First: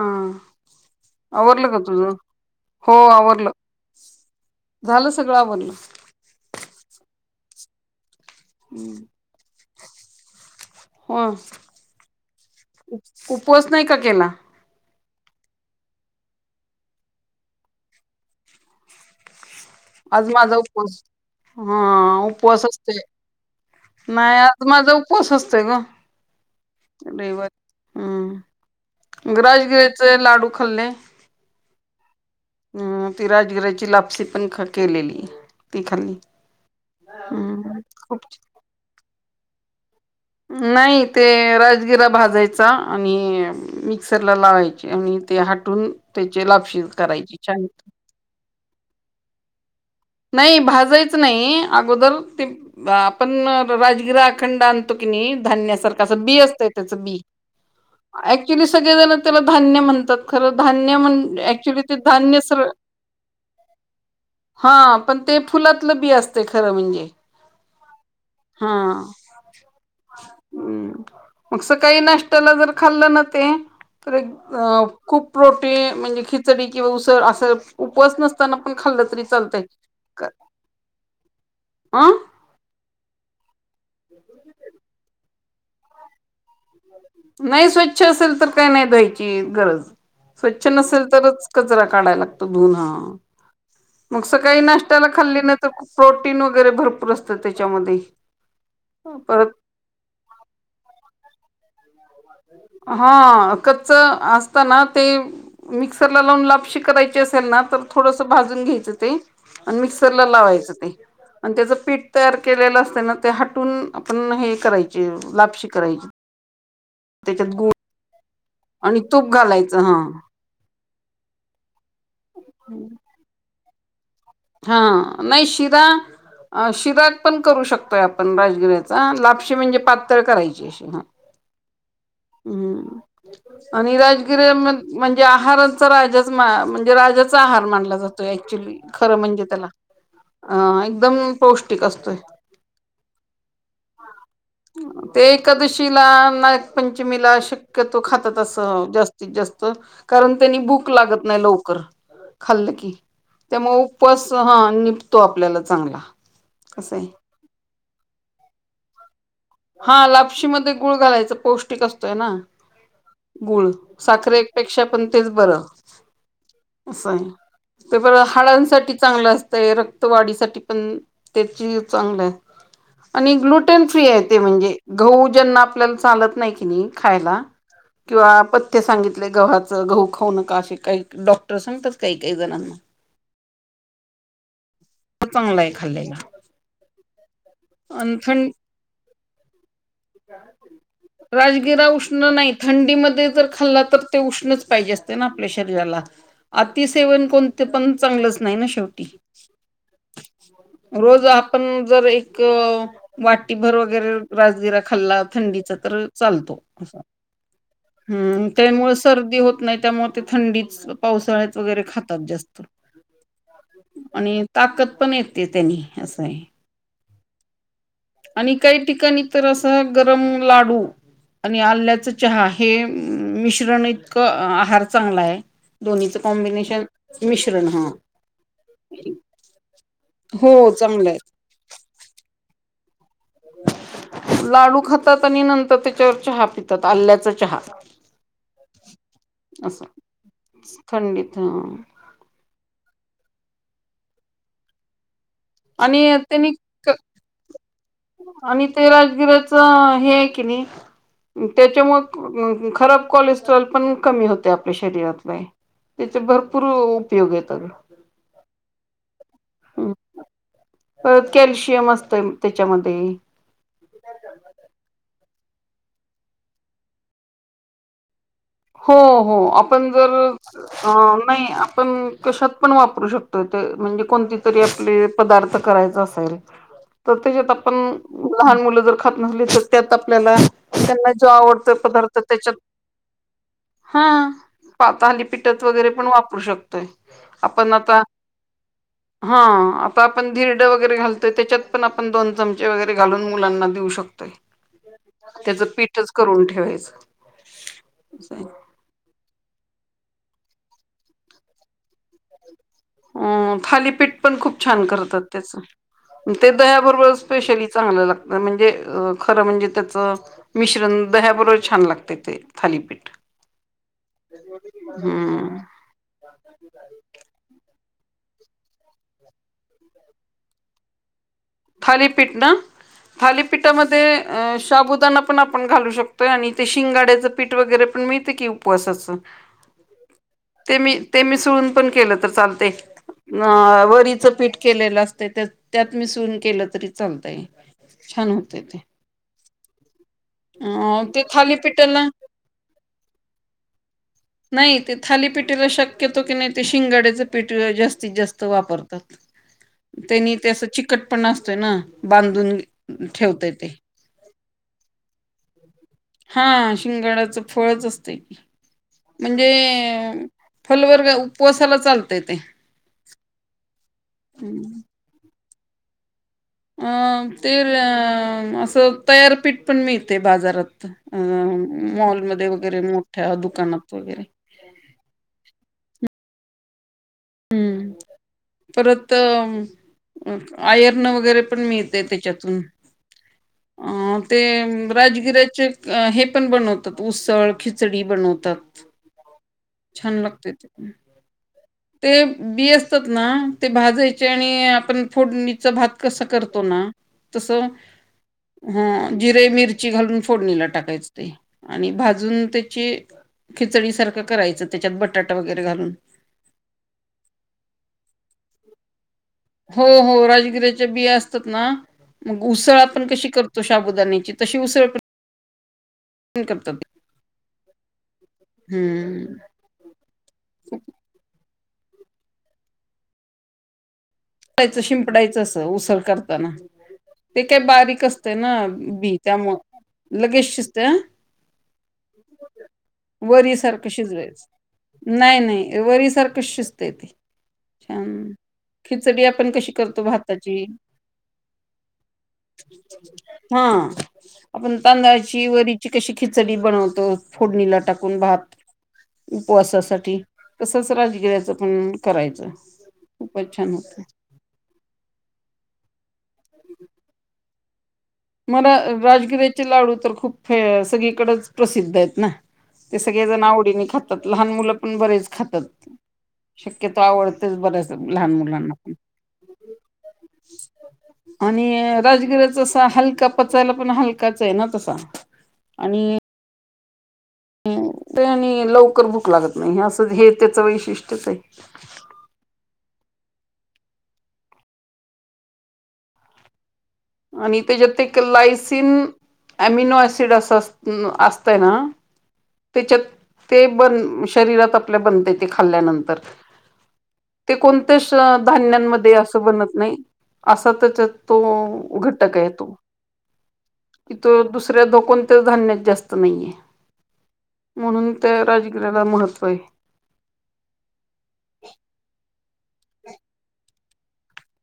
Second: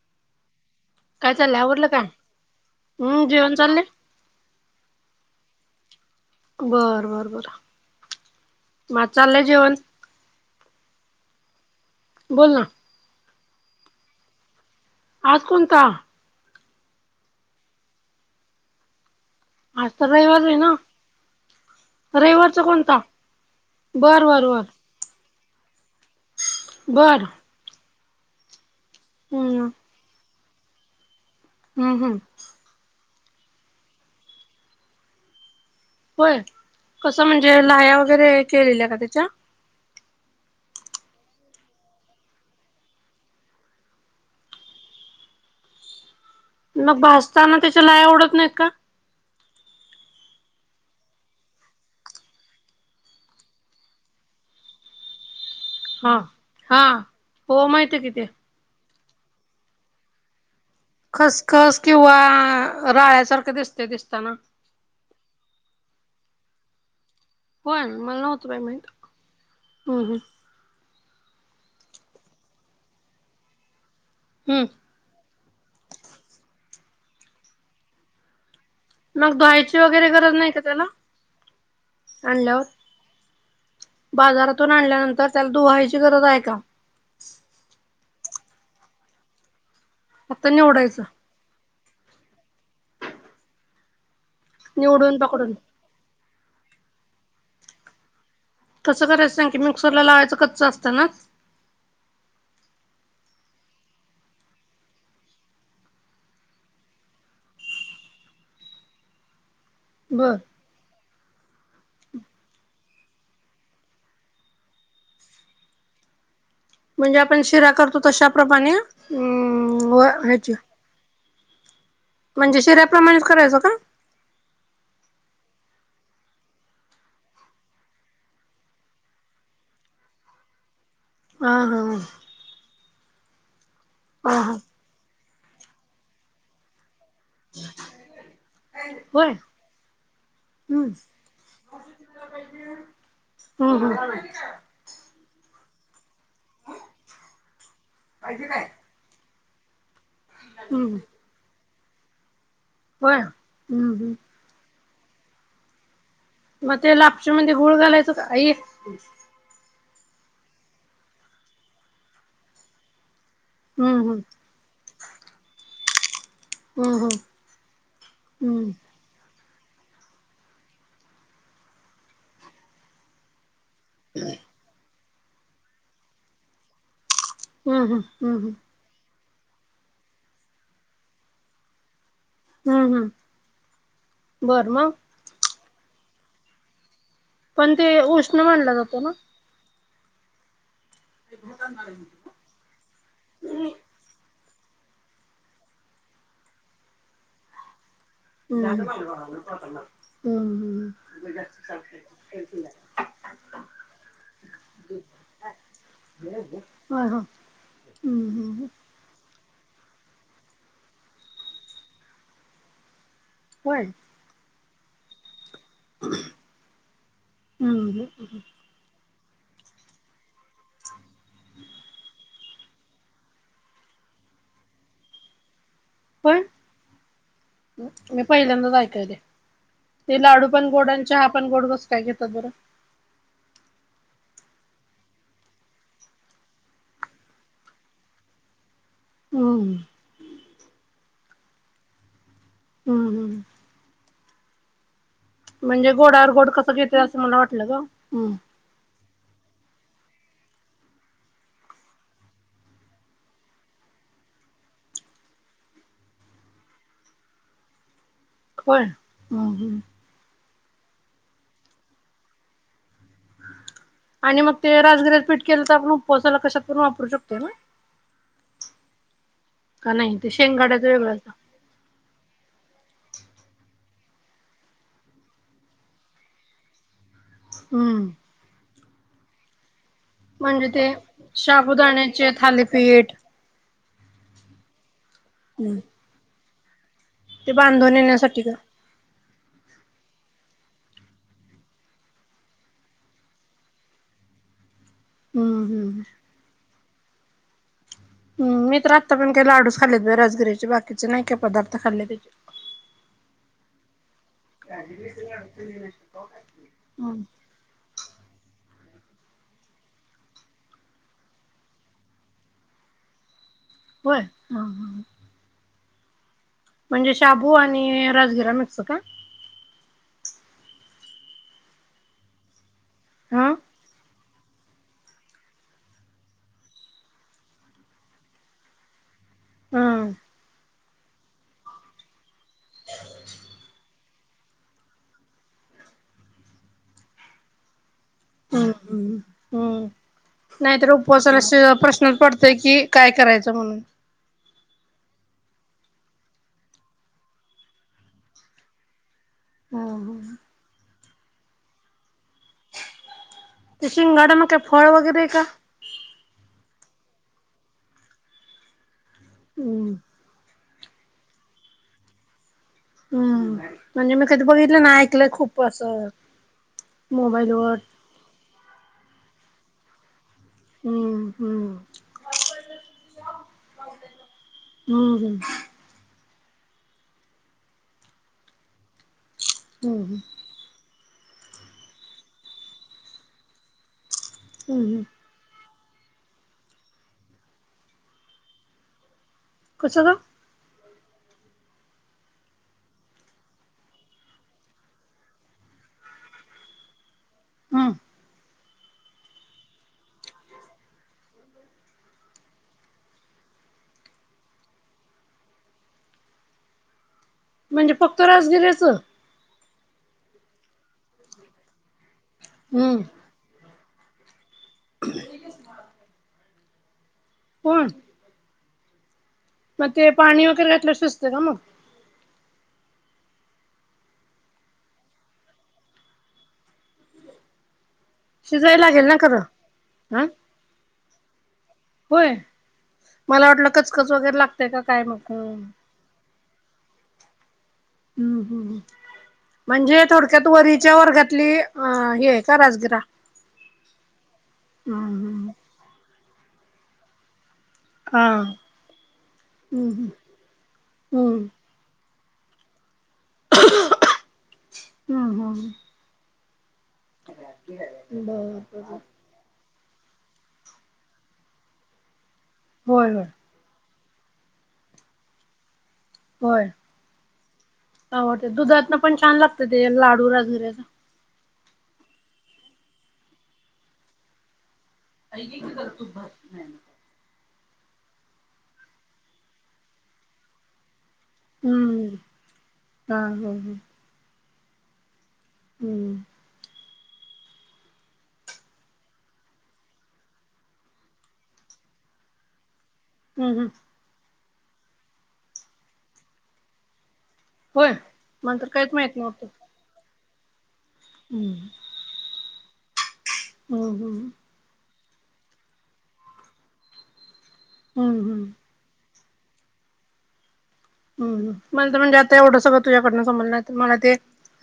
ह काय चाललंय आवरलं का काय? तुझ हो हम्म आवरलं जेवण चाललंय झालं सगळं आ बनलं बरं बर बरं म चाललंय जेवण हो बोल ना उपवास नाही का केला आज कोणता तर आज रविवार माझा आहे ना उपवास हा रविवारचा उपवास कोणता? असते बर नाही बर बर आज माझा उपस असतय ग बर हम् हम्म राजगिराचं लाडू खाल्णे हम्म हम्म अ ती राजगराची लापसी पण केलेली ती खाल्ली होय कसं म्हणजे हम्म लाया खूप वगैरे केलेल्या का त्याच्या नाही ते राजगिरा भाजायचा आणि मिक्सर ला लावायचे आणि ते हटून त्याचे लापशी करायची छान का आवडत नाही का नाही भाजायच नाही अगोदर ते आपण राजगिरा अखंड आणतो की धान हा बी असत हा त्या बी हो माहितीय कि ते क्चली सगळे जण त्याला धान्य म्हणतात खरं धान्य म्हण खसखस ऍक्च्युली ते किंवा धान्य सर राळ्यासारखं दिसते दिसताना हा पण ते फुलातलं बी असते खरं म्हणजे होय ना मला नव्हतं पेमेंट हम्म मगस काही नाष्ट्तला जर खाल्लं न ते तर एक अ हम्म खूप प्रोटीन म्हणजे खिचडी किंवा उसळ असं उपस नसताना पण खाल्लं तरी चालत वरेर नाही का अं त्याल्यावर बाजारातून आणल्यानंतर त्याला दुहायची गरज आहे का नाही स्वच्छ असेल तर काय नाही दध्हायची गरज फक्त स्वच्छ निवडायचं नसेल तरच कचरा काढायला लागतो धुून हा मग सकाळी नाष्टत्याला निवडून खाल्ली पकडून नाही तर प्रोटीन वगैरे भरपूर असतं त्याच्यामध्ये कसं करायचं सां परत की मिक्सर लावायचं कच असत ना हा अ कचच असताना ते मिक्सरला लावून लापशी करायची असेल ना तर थोडस भाजून घ्यायचं ते आणि मिक्सरला बर लावायचं ते आणि त्याचं पीठ तयार केलेलं असते ना ते हटून आपण हे करायचे लापशी करायची म्हणजे आपण त्याच्यात गुळ शिरा करतो तशाप्रमाणे आणि अ तूप घालायचं व हा ह्याची म्हणजे शेऱ्याप्रमाणेच करायचं का हा नाही शिरा अ शिराग पण करू शकतोय आपण राजगिऱ्याचा लापशी म्हणजे पातळ करायची कष ह ह ह हम्म आणि हा हा राजगिर्या म म्हणजे आहारांचा राजाच म्हणजे राजाचा आहार मानला जातो ऍक्च्युली खरं होय म्हणजे त्याला अ हम्म एकदम पौष्टिक असतोय हम् हम ते एकादशीला नागपंचमीला शक्यतो खातात असं जास्त जास्त कारण त्यांनी भूक हम्म लागत नाही लवकर खाल्लं की हो त्यामुळे उपस ह निपतो आपल्याला चांगला मग ते असं आहे लापच्या मध्ये गुळ घालायचं का हा लापशीमध्ये गुळ घालायचं पौष्टिक असतोय ना गूळ हम्म हम्म साखरे ेक्षा पण तेच बर अस हम्म हम्म हाडांसाठी चांगलं असतंय रक्तवाढीसाठी पण त्याची चांगलं आहे आणि ग्लुटेन फ्री आहे म्हणजे ग जना आपल्या चालत नाही की खायला हम्म हम्म हम्म हम्म किंवा ते सांगितले गव्हाचं गहू खाऊ नका असे काही डॉक्टर सांगतात काही काही जण हम्म हम् बरम होत मगलाय खाल्ले का पण ते उष्ण मानलं जातं ना राजगिरा उष्ण नाहीत थंडीमध्ये जर खाल्ला तर ते उष्णच पाहिजे असते ना आपल्या शरीराला अतिसेवन कोण ते पण चांगलंच नाही ना शेवटी हम्म रोज आपण जर एक वाटीभर वगैरे राजगिरा खाल्ला थंडीचा तर चालतो अस ह ह हम ते हम्म सर्दी होत नाही त्यामुळे ते थंडी पावसाळ्यात वगैरे खातात जास्त होण आणि ताकद पण येतते त्यांनी असं आहे ह आणि काही ठिकाणी तर असं गरम लाडू आणि आल्याचा चहा आहे हे मिश्रण इतकं आहार चांगला आहे दोन्हीच होय कॉम्बिनेशन मिश्रण हा मी पहिल्यांदाच ऐकायले. ते लाडू हो पण गोड आणि चांगलं आहे चहा पण गोडगस काय घेतात बरं लाडू खातात आणि नंतर त्याच्यावर चहा पितात आल्याचा चहा हम्म असं खंडित ह हम्म हम् म्हणजे आणि गोड्यावर गोड त्यांनी कसं घेते असं मला वाटलं ग आणि ते राजगिऱ्याच हे आहे कि नाही त्याच्यामु खराब कोलेस्ट्रॉल पण कमी होते आपल्या शरीरातला त्याचे भरपूर उपयोग येतात खर हम हम पर कॅल्शियम असतं त्याच्यामध्ये आणि मग ते राजगऱ्यास पीठ केलं तर आपण उपवासाला कशात पण वापरू शकतो ना हो हो आपण का जर नाही ते शेंगाड्याच वेगळं असतं नाही आपण कशात पण वापरू शकतो ते म्हणजे कोणती तरी आपले पदार्थ करायचा असेल तर त्याच्यात आपण हम्म लहान मुलं जर खात नसली तर त्यात आपल्याला म्हणजे त्यांना जो आवडतो पदार्थ त्याच्यात भीठ हा पातहाली पिटत हम्म. वगैरे पण वापरू शकतो ते आपण बांधून आता येण्यासाठी का? हा आता आपण धिरड वगैरे घालतोय त्याच्यात पण आपण दोन चमचे वगैरे घालून मुलांना देऊ शकतोय त्याच हम्म हम्म. पीठच करून ठेवायचं असं आहे. ह् मी तर आत्ता पण काही लाडूस खाल्ले रजगिरीचे बाकीचे नाही का पदार्थ खाल्ले त्याचे थाली पेट पण खूप छान करतात त्याच ते दह्याबरोबर हम्म. स्पेशली चांगलं लागत म्हणजे खरं म्हणजे त्याचं मिश्रण दह्याबरोबर छान लागते ते थालीपीठ होय हा हा म्हणजे शाबू आणि राजगिरा मिकस का थालीपीठ ना हा. थालीपीठामध्ये अ शाबुदाना पण आपण घालू शकतोय आणि ते शिंगाड्याचं पीठ वगैरे पण मिळते की उपवासाचं हम्म ते मी ते मी सडून पण केलं तर चालते अ वरीचं पीठ केलेलं असत त्यात मी सु केलं तरी चालतय छान होते हम्म ते हम्म हम्म नाहीतर अ ते उपवासाला अस थालीपीठाला प्रश्नच पडतय कि काय करायचं म्हणून नाही ते थाली पिटीला शक्यतो की नाही ते शिंगाड्याचं पिठ जास्तीत जास्त वापरतो हा त्यांनी हा. तें चिकट पण असतय ना बांधून ठेवतायेत ते शिंगगाडा मग काय फळ वगैरे का हा शिंगडचं फळच असते क म्हणजे हम्म. फलवर्ग उपवासाला चालतय ते हम्म म्हणजे मी कधी हं. बघितलं ना ऐकलंय खूप असं अ ते मोबाईल वर. असं तयारपीठ पण मिळते बाजारात अ हम्म हम्म मॉलमध्येध्ये वगैरे मोठ्या दुकानात वगैरे हम् हम परत हम्म हम्म. आयर्न वगैरे पण मिळतेय त्याच्यातून अ ते हम्म राजगिऱ्याचे अ हे पण बनवतात उसळ खिचडी बनवतात कसं ग? छान लागते ते ह ते बी असतात ना ते भाजायचे आणि आपण फोडणीच भात कसं करतो ना तसं हम्म हा जिरे मिरची घालून फोडणीला टाकायच ते आणि भाजून त्याची खिचडीसारखं करायचं त्याच्यात बटाटा वगैरे घालून म्हणजे फक्त रास गेल्याच हो हो राजगिऱ्याच्या बिया असतात ना मग उसळ हम्म आपण कशी करतो तो शाबुदानीची तशी उस आहे करतात कोण हम्म मग ते पाणी वगैरे घलं शचते का मग च शिंपडायचं अस उसळ करताना ते काय बारीक अस ना शिजाय लागेल बी ना खरं त्यामु हा लगेच शिस्त होय मला वरी वाटलं सारखं कचकच वगैरे शिजवायच लागतय का काय मग नाही नाही हम्म व सारख कश्यस्ते ते छान हम् हम खिचडी आपण कशी करतो म्हणजे थोडक्यात भाताची वरीच्या वर्गातली अ हे आहे का राजगिरा हा आपण हम्म तांदळाची हम्म वरीची कशी खिचडी बनवतो फोडणीला टाक हा भात हम्म उपवासासाठी कसच हम्म राजगिरा्याचं पण करायचं खूपच छान होत हम्म हम्म ह बर बर राजगिऱ्याचे लाडू तर खूप सगळीकडेच प्रसिद्ध आहेत ना ते होय सगळे होय जण आवडीने खात त लहान मुलं पण बरेच खातात होय शक्यतो आवडतेच बऱ्याच लहान आवडते मुलांना पण दुधातन छान लागत ते लाडू राजगिऱ्याच आणि राजगिराचा हलका पचायला पण हलकाच आहे ना तसा पा क करतो भ नाही ह आणि लवकर भूक लागत नाही असं हे त्याचं वैशिष्ट्यच आहे हम्म हा हम् हम् हम्म आणि त्याच्यात ते लायसिन अमिनो सिड अस असतय ना त्याच्यात हम्म ते हम्म बन शरीरात आपल्या बनते ते खाल्ल्यानंतर ते होय कोणत्याच मला तर काहीच धान्यांमध्ये माहित असं नव्हतं. बनत नाही असा तरच तो हम्म. उघटक आहे तो हम्म की हम्म तो दुसऱ्या डोकन ते धान्यात जास्त नाहीये म्हणून हम्म त्या हम्म. राजगिराला महत्त्व आहे हम् मला तर म्हणे आता एवढं सगळं तुझ्याडन समजलं तर मला ते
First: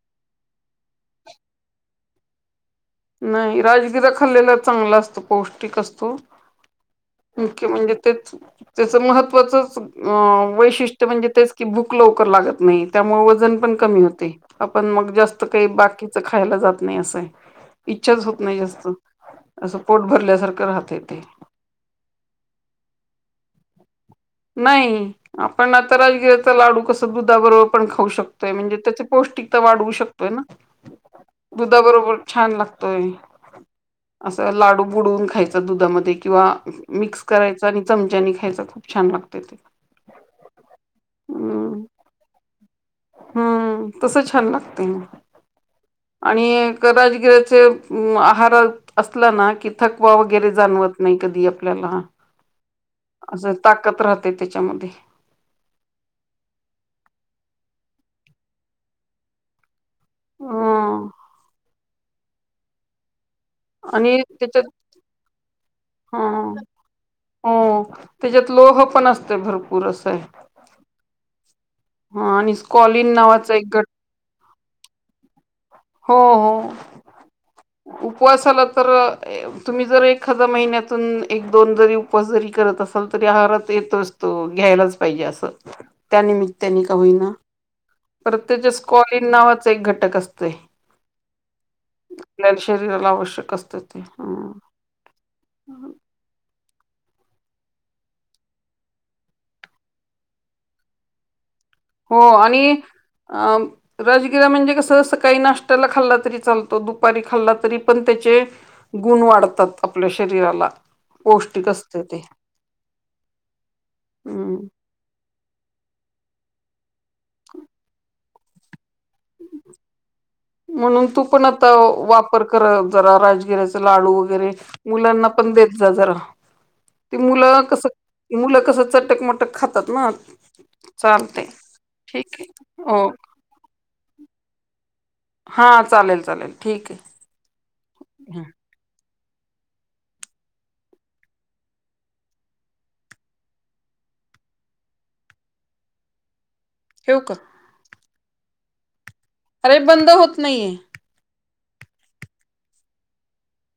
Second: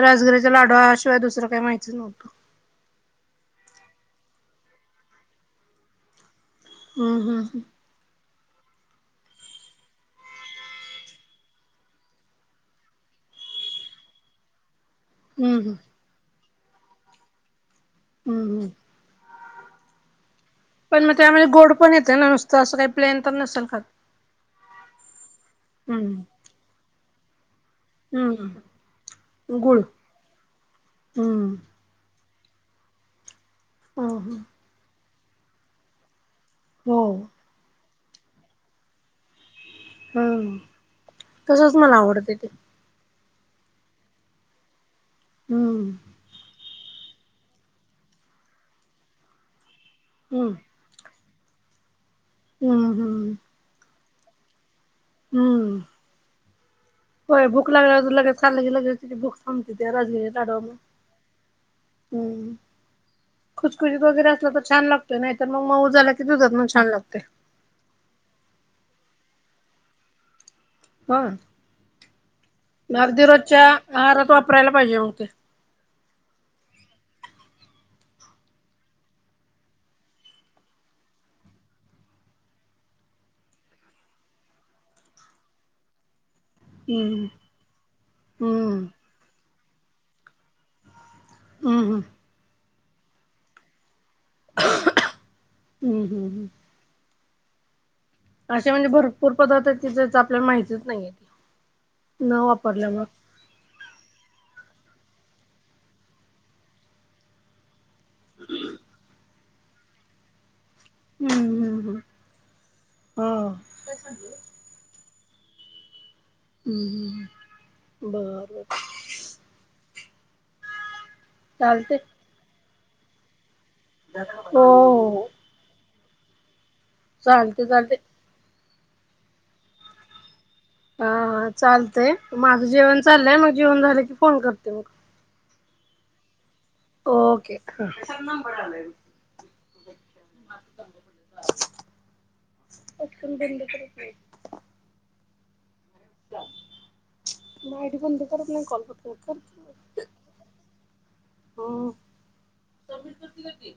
राजसघरीराच्या लाडूवाशिवाय दुसरं काही माहिितच नव्हतं नाही राजगिरा खाल्लेला चांगला असतो पौष्टिक असतो हम्म हम्म मुख्य म्हणजे तेच त्याच महत्त्वाचच अ वैशिष्ट्य म्हणजे तेच की भूक लवकर लागत नाही त्यामुळे वजन पण कमी होते आपण मग जास्त हम्म काही हम्म बाकीचं खायला जात नाही असंय इच्छाच होत हम्म नाही हम्म. जास्त असं पोट भरल्यासारखं राहतय पण मग ते त्यामध्ये गोड पण येते ना नुसतं असं काही प्लेन तर नसेल का नाही आपण आता राजगिराचा लाडू कस दुधाबरोबर ण खाऊ हम्म शकतोय म्हणजे त्या पौष्टता गुळ वाढू शकतोय ना हम्म दुधाबरोबर छान लागतोय हो असं लाडू बुडवून खायचा दुधामध्ये किंवा हो. मिक्स करायच आणि चमच्यानी खायच खूप छान लागत ते हम्म तसच हम्म मला आवडतं ते हम्म तस छान लागते म हम् आणि राजगिरा्याचे आहार असला ना कि थकवा वगैरे हम्म जाणवत नाही कधी आपल्याला हम हम असं ताकत राहते त्याच्यामध्ये हम्म होय भूक लाग लगे लंे लगे भक आमती त्या राजग लाड अ हम्म खुचखुचीत आणि वगैरे असलं त्याच्यात तर छान लागतो नाही तर मग मऊ झाला की हा दुधात मग छान लागते हो त्याच्यात लोह पण असते भरपूर असय हा स्कॉलिन अगदी नावाचा रोजच्या एक गट आहारात वापरायला पाहिजे मग ते हो उपवासाला तर तुम्ही जर एखादा महिन्यातून एक दोन जरी उपस जरी करत असाल तरी आहारात येतोच तो घ्यायलाच पाहिजे असं त्यानिमित्ताने का हम्म. होईना प्रत हम्म त्याच्या हम्म स्कॉलिन नावाच एक घटक असतय हं हां शरीराला आवश्यक असत ते हम्म हम्म ह् अे म्हणजे भरपूर पदार्थ आहेत ती त्या आपल्याला माहितीच नाहीयी हो आणि अ राजगिरा म्हणजे कसं असं काही नाश्त्याला खाल्ला तरी चालतो दुपारी खाल्ला तरी पण त्याचे गुण वाढतात आपल्या शरीराला हम्म पौष्टिक हम्म हम्म. असते ते हा हम्म हम् हम्म हम् बरबर म्हणून तू पण आता चालतंय. वापर कर जरा राजगिऱचा लाडू वगैरे हो हो मुलांना हो. पण देत जा जरा त मुलं चालतंय कस चालतंय. मुलं कसं चटकमटक खातात ना हा चालतय हा चालतेय ठीक माझं आहे जेवण हो चाललंय मग जेवण झालं की फोन करते मग हा चालेल चालेल ठीक ओके आहे अून बंद त होव का म आयडी पण द तर नाही कॉल करत कर अरे बंद होत नाहीये हो समीर करती कती